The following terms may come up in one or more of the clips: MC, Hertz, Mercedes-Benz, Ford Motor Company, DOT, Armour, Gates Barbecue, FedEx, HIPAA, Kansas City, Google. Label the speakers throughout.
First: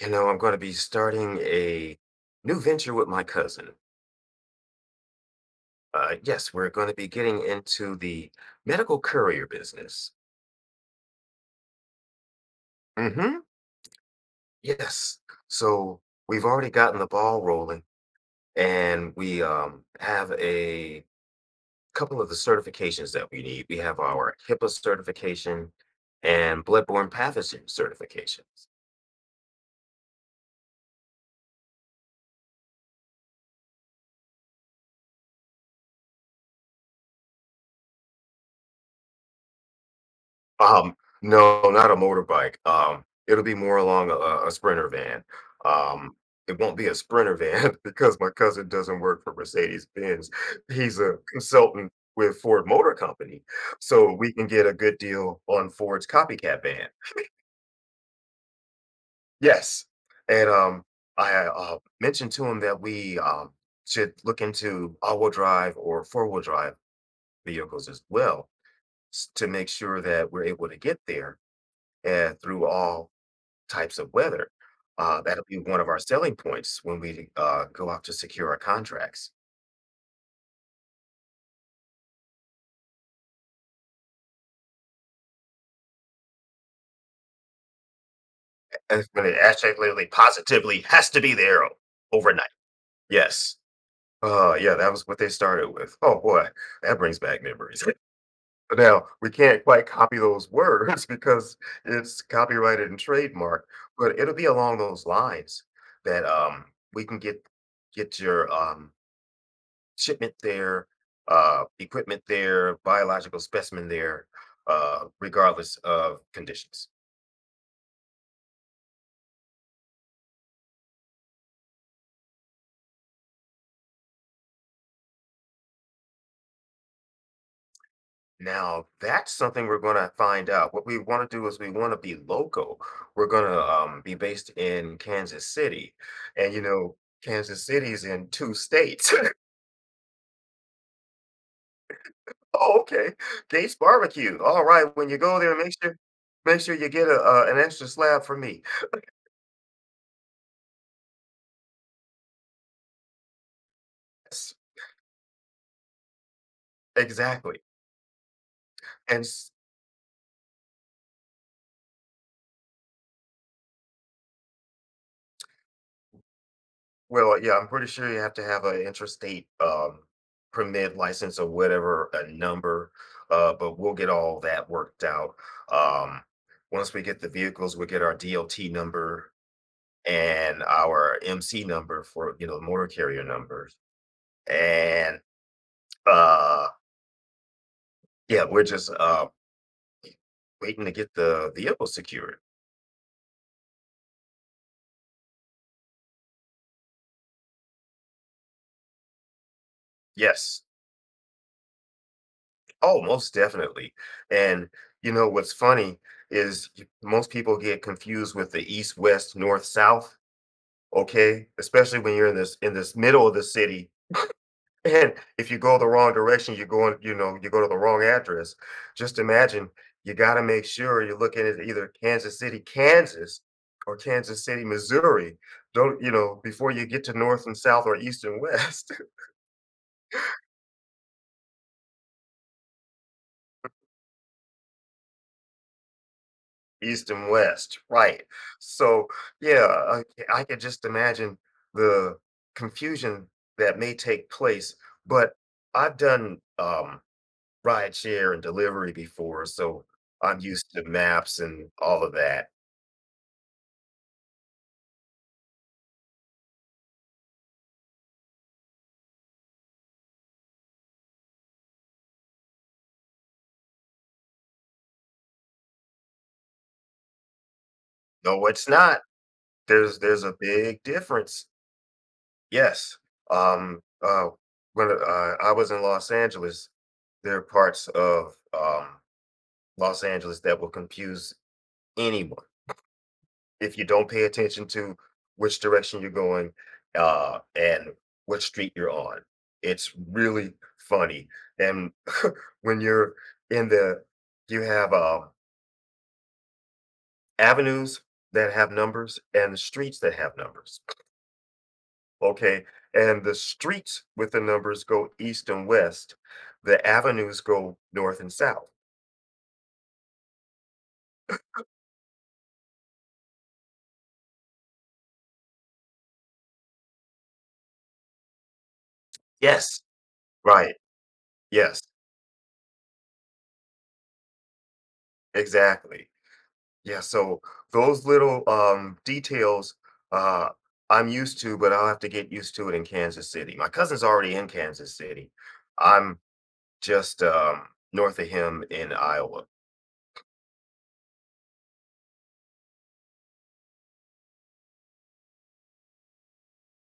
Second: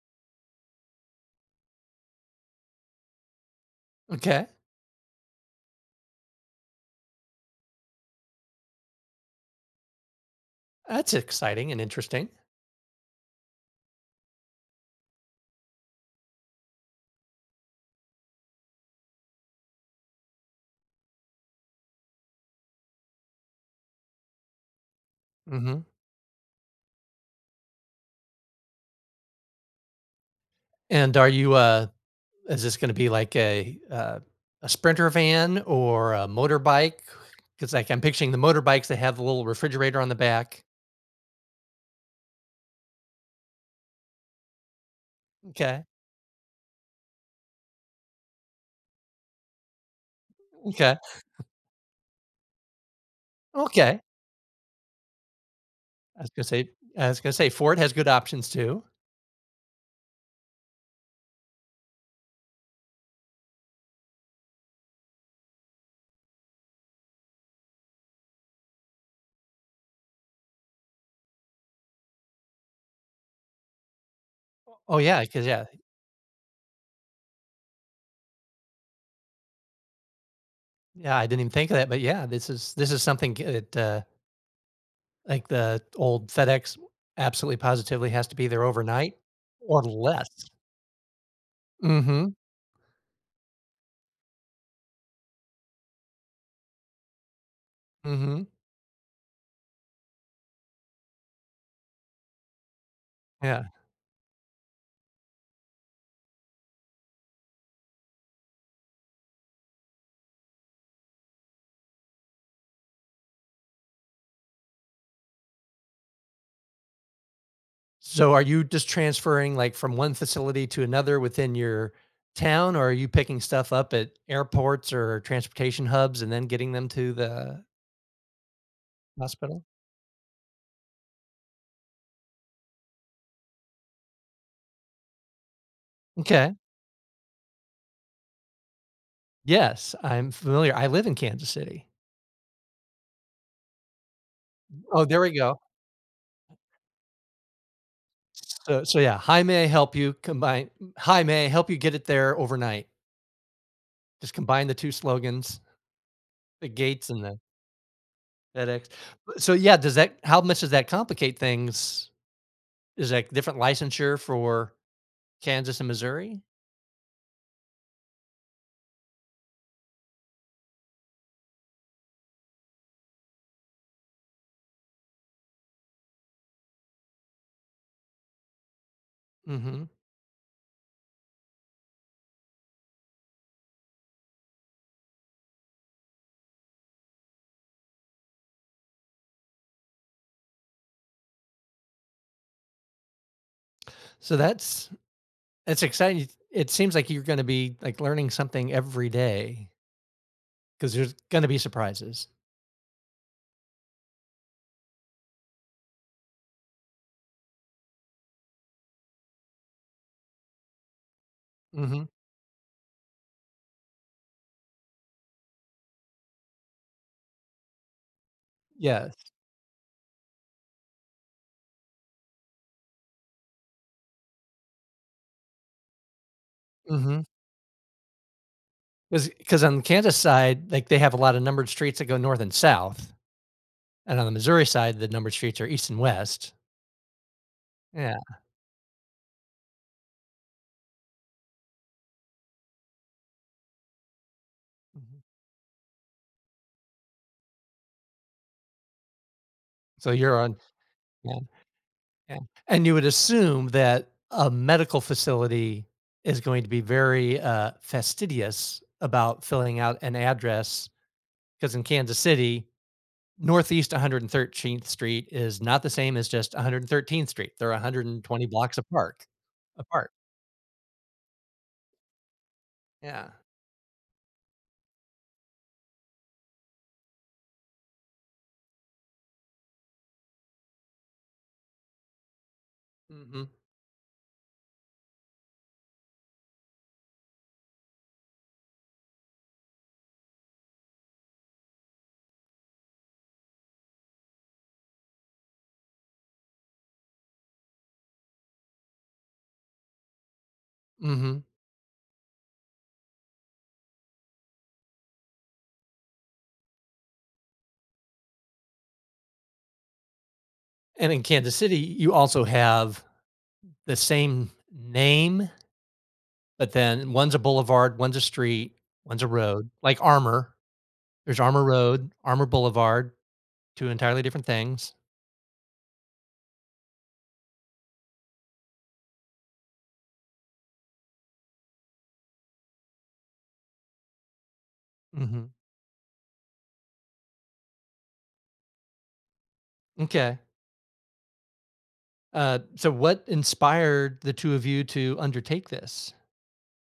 Speaker 1: You know, I'm going to be starting a new venture with my cousin.
Speaker 2: Okay.
Speaker 1: Yes, we're going to be getting into the medical courier business.
Speaker 2: That's exciting and interesting.
Speaker 1: Mm-hmm. Yes. So we've already gotten the ball rolling, and we have a couple of the certifications that we need. We have our HIPAA certification
Speaker 2: Hmm.
Speaker 1: and bloodborne pathogen certifications.
Speaker 2: And are you, is this going to be like a sprinter van or a motorbike? Because like I'm picturing the motorbikes, they have the little refrigerator on the back.
Speaker 1: Um, no, not a motorbike. It'll be more along a Sprinter van.
Speaker 2: Okay.
Speaker 1: Um, it won't be a Sprinter van because my cousin doesn't work for Mercedes-Benz.
Speaker 2: Okay.
Speaker 1: He's a consultant with Ford Motor Company,
Speaker 2: Okay.
Speaker 1: so we can get a good deal on Ford's
Speaker 2: I was going to
Speaker 1: copycat
Speaker 2: say,
Speaker 1: van.
Speaker 2: I was going to say Ford has good options too.
Speaker 1: Yes, and I mentioned to him that we should look into all-wheel drive or four-wheel drive vehicles as well to make sure that we're able to get there through all types of weather.
Speaker 2: Oh yeah.
Speaker 1: That'll
Speaker 2: Cause
Speaker 1: be
Speaker 2: yeah.
Speaker 1: one of our selling points when we go out to secure our contracts.
Speaker 2: Yeah. I didn't even think of that, but yeah, this is, something that, like the old FedEx absolutely positively has to be there
Speaker 1: And it's
Speaker 2: overnight
Speaker 1: really
Speaker 2: or
Speaker 1: absolutely
Speaker 2: less.
Speaker 1: positively has to be there
Speaker 2: Mm-hmm.
Speaker 1: overnight. Yes. Yeah, that was what they started with. Oh boy, that brings back memories.
Speaker 2: Mm-hmm.
Speaker 1: But now we can't quite copy those words because it's copyrighted and trademarked.
Speaker 2: Yeah.
Speaker 1: But it'll be along those lines that we can get your shipment there, equipment there, biological specimen there, regardless of conditions.
Speaker 2: So are you just transferring like from one facility to another within your town, or are you picking stuff up at airports or transportation hubs and then getting them to the
Speaker 1: Now, that's
Speaker 2: hospital?
Speaker 1: something we're going to find out. What we want to do is we want to be local. We're going to be based in Kansas City. And,
Speaker 2: Okay.
Speaker 1: you know, Kansas City's in two states.
Speaker 2: Yes, I'm familiar. I live in Kansas City.
Speaker 1: Oh, okay. Gates Barbecue. All right.
Speaker 2: Oh,
Speaker 1: When you
Speaker 2: there we
Speaker 1: go there,
Speaker 2: go.
Speaker 1: make sure you get a, an extra slab for me.
Speaker 2: So yeah, hi, may I help you combine? Hi, may I help you get it there overnight? Just
Speaker 1: Yes,
Speaker 2: combine the two slogans, the gates and the
Speaker 1: exactly.
Speaker 2: FedEx.
Speaker 1: And
Speaker 2: So yeah, does that? How much does that complicate things? Is that different licensure for Kansas and Missouri?
Speaker 1: well, yeah, I'm pretty sure you have to have an interstate permit license or whatever a number, but we'll get all that worked out. Um, Once we get the vehicles, we'll get our DOT number
Speaker 2: Mhm.
Speaker 1: and our MC number for you know the motor carrier numbers, and uh, yeah, we're just waiting to get the vehicle secured.
Speaker 2: So that's exciting. It seems like you're gonna be, like, learning something every day
Speaker 1: Yes,
Speaker 2: because there's gonna be surprises.
Speaker 1: oh, most definitely. And you know what's funny is most people get confused with the east, west, north, south. Okay, especially
Speaker 2: Mhm.
Speaker 1: when you're in this middle of the city. And if you go the wrong direction, you're going, you know, you go to the wrong address. Just
Speaker 2: Yes.
Speaker 1: imagine, you got to make sure you're looking at either Kansas City, Kansas, or Kansas City, Missouri, don't you know, before you get to
Speaker 2: Mm-hmm.
Speaker 1: north and south or east and west.
Speaker 2: Because on the Kansas side, like, they have a lot of numbered streets that go north and south, and on the Missouri side, the numbered streets are east and west.
Speaker 1: East and west,
Speaker 2: Yeah.
Speaker 1: right. So yeah i, I could just imagine the confusion that may take place.
Speaker 2: Mhm.
Speaker 1: But I've done ride share and delivery before, so
Speaker 2: So
Speaker 1: I'm
Speaker 2: you're on.
Speaker 1: used to
Speaker 2: Yeah,
Speaker 1: maps and all of
Speaker 2: yeah.
Speaker 1: that.
Speaker 2: And you would assume that a medical facility is going to be very, fastidious about filling out an address because in Kansas City, Northeast 113th Street is not the same as just 113th Street. They're
Speaker 1: No,
Speaker 2: 120
Speaker 1: it's
Speaker 2: blocks
Speaker 1: not.
Speaker 2: apart
Speaker 1: There's
Speaker 2: apart.
Speaker 1: there's a big difference. Yes.
Speaker 2: Yeah.
Speaker 1: Um, uh, when I was in Los Angeles, there are parts of, Los Angeles that will confuse anyone
Speaker 2: Mhm.
Speaker 1: if you don't pay attention to which direction you're going, and what street you're on. It's really funny, and when you're in the you have, avenues that have numbers and streets that have numbers.
Speaker 2: Mhm.
Speaker 1: Okay. And the streets with the numbers go east and west. The avenues go north and south.
Speaker 2: And in Kansas City, you also have the same name, but then one's a boulevard, one's a street, one's a road,
Speaker 1: Yes.
Speaker 2: like Armour.
Speaker 1: Right.
Speaker 2: There's Armour
Speaker 1: Yes.
Speaker 2: Road, Armour Boulevard, two entirely different things.
Speaker 1: Exactly. Yeah. So those little details uh, I'm used to, but I'll have to get used to it in Kansas City. My cousin's already in Kansas City.
Speaker 2: Mhm.
Speaker 1: I'm just north of him in Iowa.
Speaker 2: M'kay. So what inspired the two of you to undertake this?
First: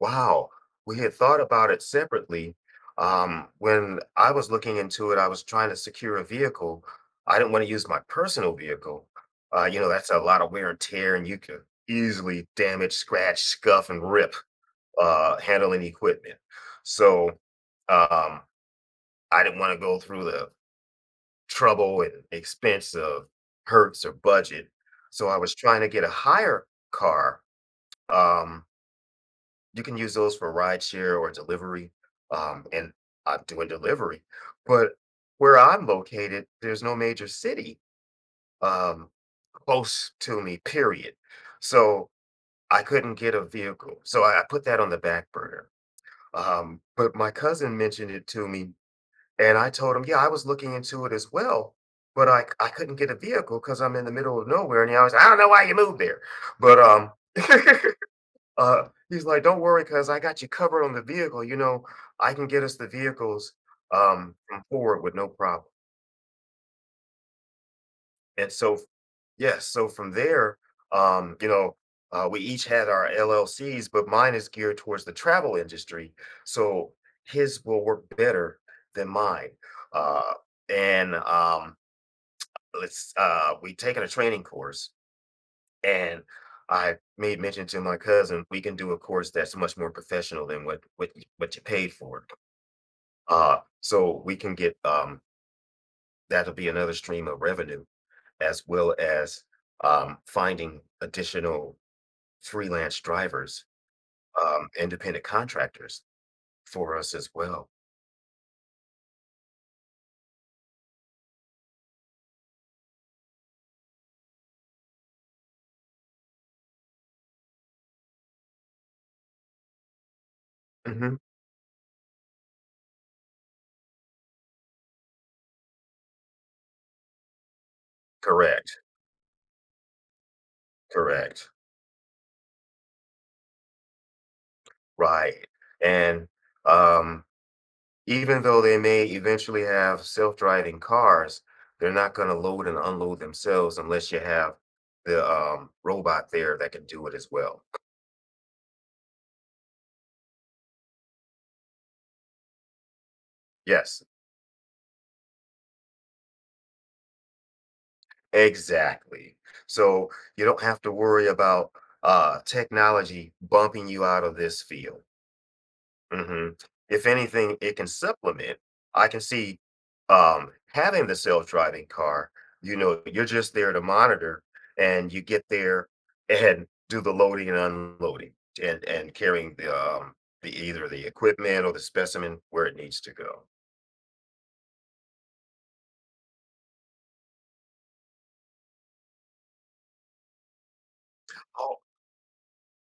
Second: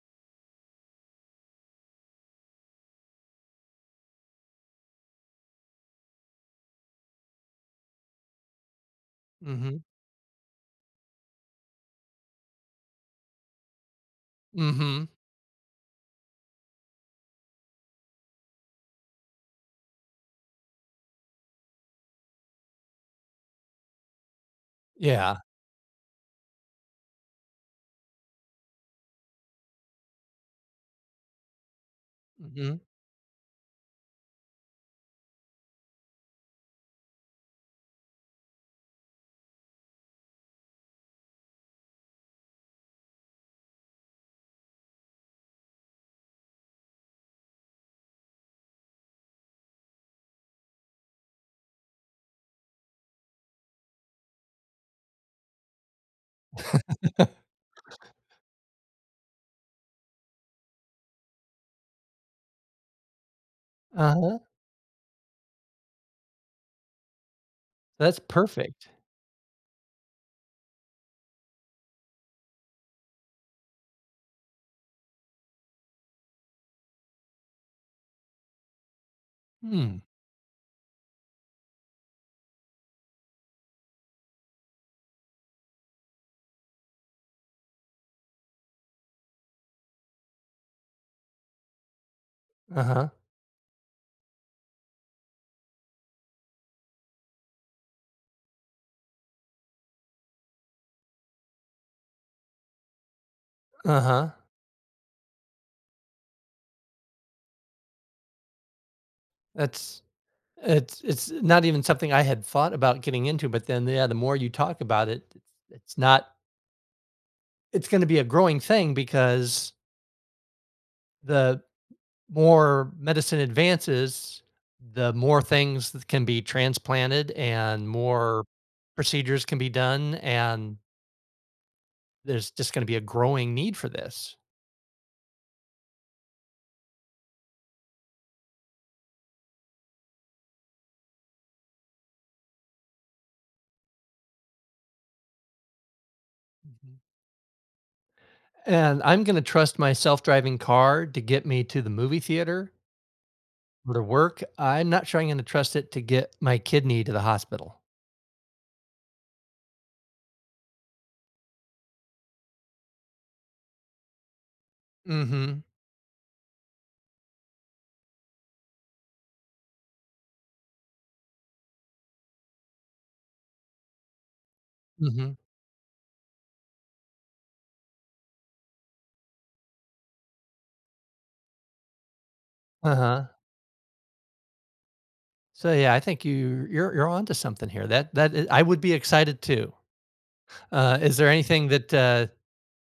Speaker 1: Wow, we had thought about it separately. When I was looking into it, I was trying to secure a vehicle. I didn't want to use my personal vehicle. You
Speaker 2: Mhm.
Speaker 1: know, that's a lot of wear and tear, and you could easily damage, scratch, scuff, and rip
Speaker 2: Mhm.
Speaker 1: handling equipment. So um, I didn't want to go through the trouble and expense of Hertz or budget. So I
Speaker 2: Yeah.
Speaker 1: was trying to get a higher car. Um, you can use those for rideshare or delivery. Um,
Speaker 2: Mhm.
Speaker 1: and I'm doing delivery. But where I'm located, there's no major city um, close to me, period. So I couldn't get a vehicle. So I put that on the back burner. But my cousin mentioned it to me, and I told him, yeah, I was looking into it as well. But I couldn't get a vehicle because I'm in the middle of nowhere. And he always, I don't know why you moved there. But He's like, "Don't worry, cuz I got you covered on the vehicle, you know, I can get us the vehicles,
Speaker 2: Uh-huh.
Speaker 1: from Ford with no problem."
Speaker 2: That's
Speaker 1: And so
Speaker 2: perfect.
Speaker 1: yes, so from there, you know, we each had our LLCs, but mine is geared towards the travel industry, so his will work better than mine.
Speaker 2: Hmm.
Speaker 1: Uh, and, let's We taken a training course. And I made mention to my cousin, we can do a course that's much more professional than what you paid for.
Speaker 2: Uh-huh.
Speaker 1: So we can get that'll be another stream of revenue as well as finding additional freelance drivers,
Speaker 2: Uh-huh.
Speaker 1: independent contractors for us as well.
Speaker 2: That's it's not even something I had thought about getting into, but then, yeah, the more you talk about it, it's not it's gonna be a growing thing because
Speaker 1: Hmm.
Speaker 2: the more medicine advances, the more things that can be transplanted and more
Speaker 1: Correct,
Speaker 2: procedures can be done, and
Speaker 1: correct,
Speaker 2: there's just gonna be a growing need for this.
Speaker 1: right. And um, even though they may eventually have self-driving cars, they're not going to load and unload themselves unless you have the robot there that can
Speaker 2: Mhm.
Speaker 1: do it as well.
Speaker 2: And I'm gonna trust my self-driving car to get me to the movie theater for
Speaker 1: Yes,
Speaker 2: to work, I'm not sure I'm gonna trust it to get my kidney to the hospital.
Speaker 1: exactly. So you don't have to worry about technology bumping you out of this field.
Speaker 2: Mhm,
Speaker 1: Mhm. If anything, it can supplement. I can see, having the self-driving car, you know, you're just there to monitor and you
Speaker 2: mhm,
Speaker 1: get there and do the loading and unloading and carrying the the either the equipment or the specimen where it needs to
Speaker 2: uh-huh.
Speaker 1: go.
Speaker 2: So, yeah, I think you're onto something here. That is, I would be excited too. Is there anything
Speaker 1: Oh,
Speaker 2: that,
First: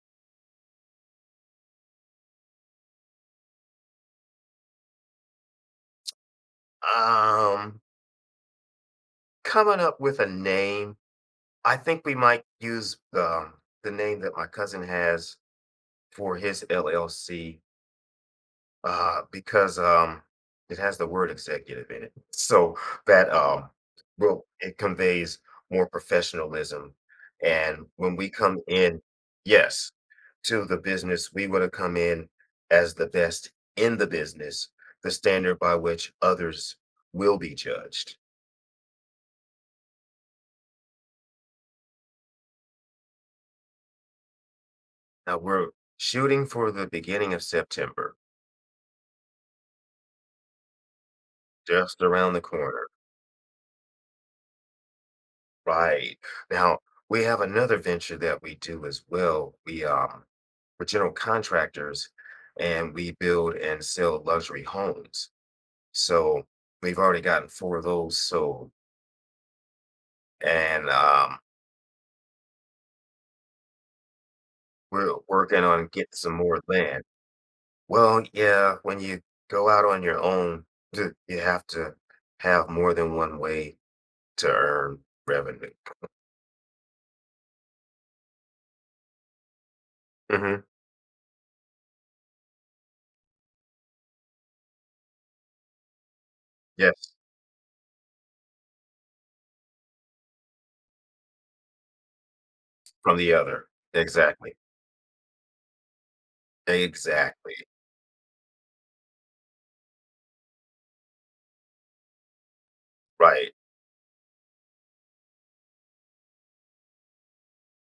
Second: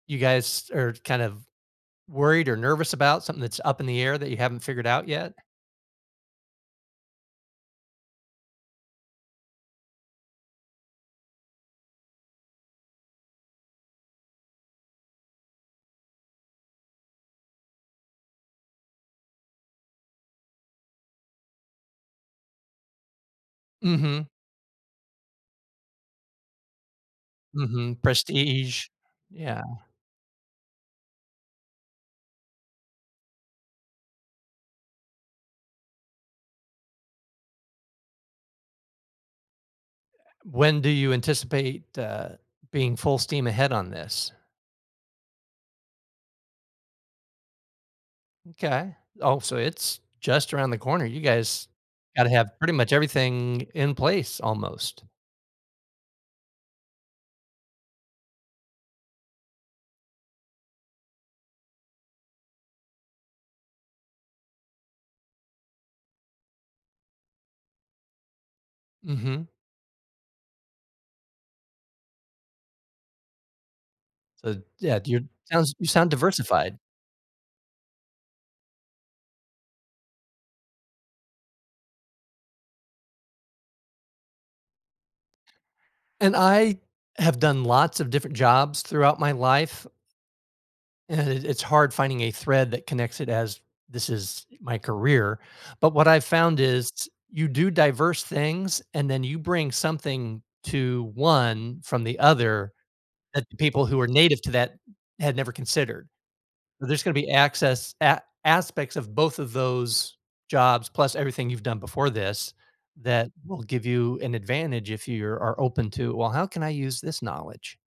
Speaker 2: you guys are kind of worried or nervous about, something that's up in the air that you haven't figured out yet?
Speaker 1: um, coming up with a name, I think we might use the name that my cousin has for his LLC. Because it has the word executive in it. So that
Speaker 2: Mhm,
Speaker 1: well, it conveys more professionalism. And
Speaker 2: mhm,
Speaker 1: when we come
Speaker 2: prestige.
Speaker 1: in,
Speaker 2: Yeah.
Speaker 1: yes, to the business, we want to come in as the best in the business, the standard by which others will be judged.
Speaker 2: When do you anticipate, being full steam ahead on this?
Speaker 1: Now we're shooting for the beginning of September,
Speaker 2: Okay. Oh, so it's just around the corner. You guys
Speaker 1: just
Speaker 2: gotta
Speaker 1: around the
Speaker 2: have pretty
Speaker 1: corner.
Speaker 2: much everything in place almost.
Speaker 1: Right. Now we have another venture that we do as well. We're general contractors and we build and sell luxury homes. So we've already gotten four of those sold.
Speaker 2: Mhm.
Speaker 1: And
Speaker 2: So, yeah,
Speaker 1: we're working
Speaker 2: you
Speaker 1: on getting
Speaker 2: sound
Speaker 1: some more
Speaker 2: diversified.
Speaker 1: land. Well, yeah, when you go out on your own, you have to have more than one way to earn revenue.
Speaker 2: And I have done lots of different jobs throughout my life,
Speaker 1: Hmm.
Speaker 2: and it's hard finding a thread that connects it as this is my career. But what I've found is
Speaker 1: Yes,
Speaker 2: you do diverse things, and then you bring something to one from the other
Speaker 1: from the
Speaker 2: that the
Speaker 1: other.
Speaker 2: people who are native to
Speaker 1: Exactly.
Speaker 2: that had never considered. There's gonna be
Speaker 1: Exactly.
Speaker 2: access a aspects of both of those jobs, plus everything you've done before this that
Speaker 1: Right.
Speaker 2: will give you an advantage if you are open to, "Well, how can I use this knowledge?"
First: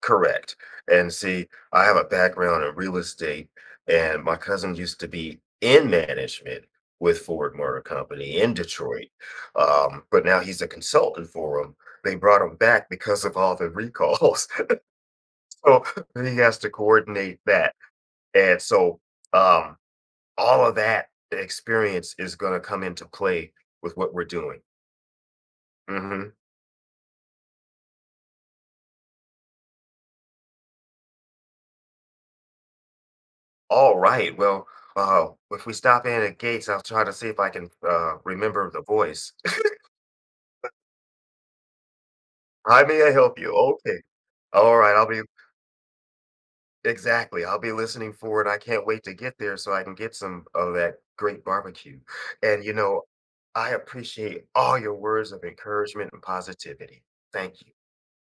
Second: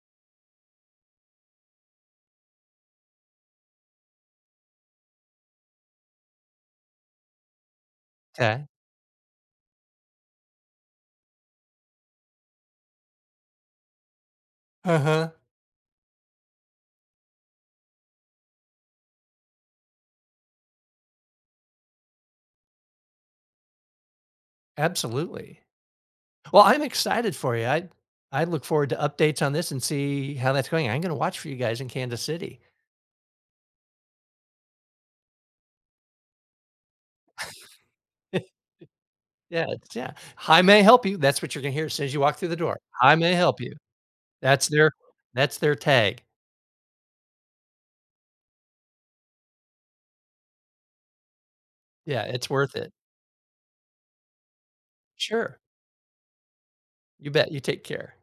Speaker 1: Correct. And see, I have a background in real estate, and my cousin used to be in management with Ford Motor Company in
Speaker 2: Okay. 'Kay.
Speaker 1: Detroit. But now he's a consultant for them. They brought him back because of all the recalls.
Speaker 2: Uh-huh.
Speaker 1: So he has to coordinate that. And so um, all of that experience is going to come into play with what we're doing.
Speaker 2: Absolutely.
Speaker 1: Hmm.
Speaker 2: Well, I'm excited for you. I look forward to updates on this and see how that's going. I'm gonna watch for you guys in Kansas City.
Speaker 1: All right. Well, if we stop in at Gates, I'll try to see if I can remember the voice.
Speaker 2: Yeah, it's yeah. "Hi, may help you?" That's what you're gonna hear as soon as you walk through the door.
Speaker 1: How may I
Speaker 2: "Hi, may
Speaker 1: help you?
Speaker 2: help you?"
Speaker 1: Okay.
Speaker 2: That's
Speaker 1: All
Speaker 2: their
Speaker 1: right. I'll be
Speaker 2: that's their tag.
Speaker 1: exactly. I'll be listening for it. I can't wait to get there so I can get some of that great barbecue.
Speaker 2: Yeah, it's
Speaker 1: And you
Speaker 2: worth it.
Speaker 1: know, I appreciate all your words of
Speaker 2: Sure.
Speaker 1: encouragement and positivity.
Speaker 2: You bet.
Speaker 1: Thank
Speaker 2: You
Speaker 1: you.
Speaker 2: take care.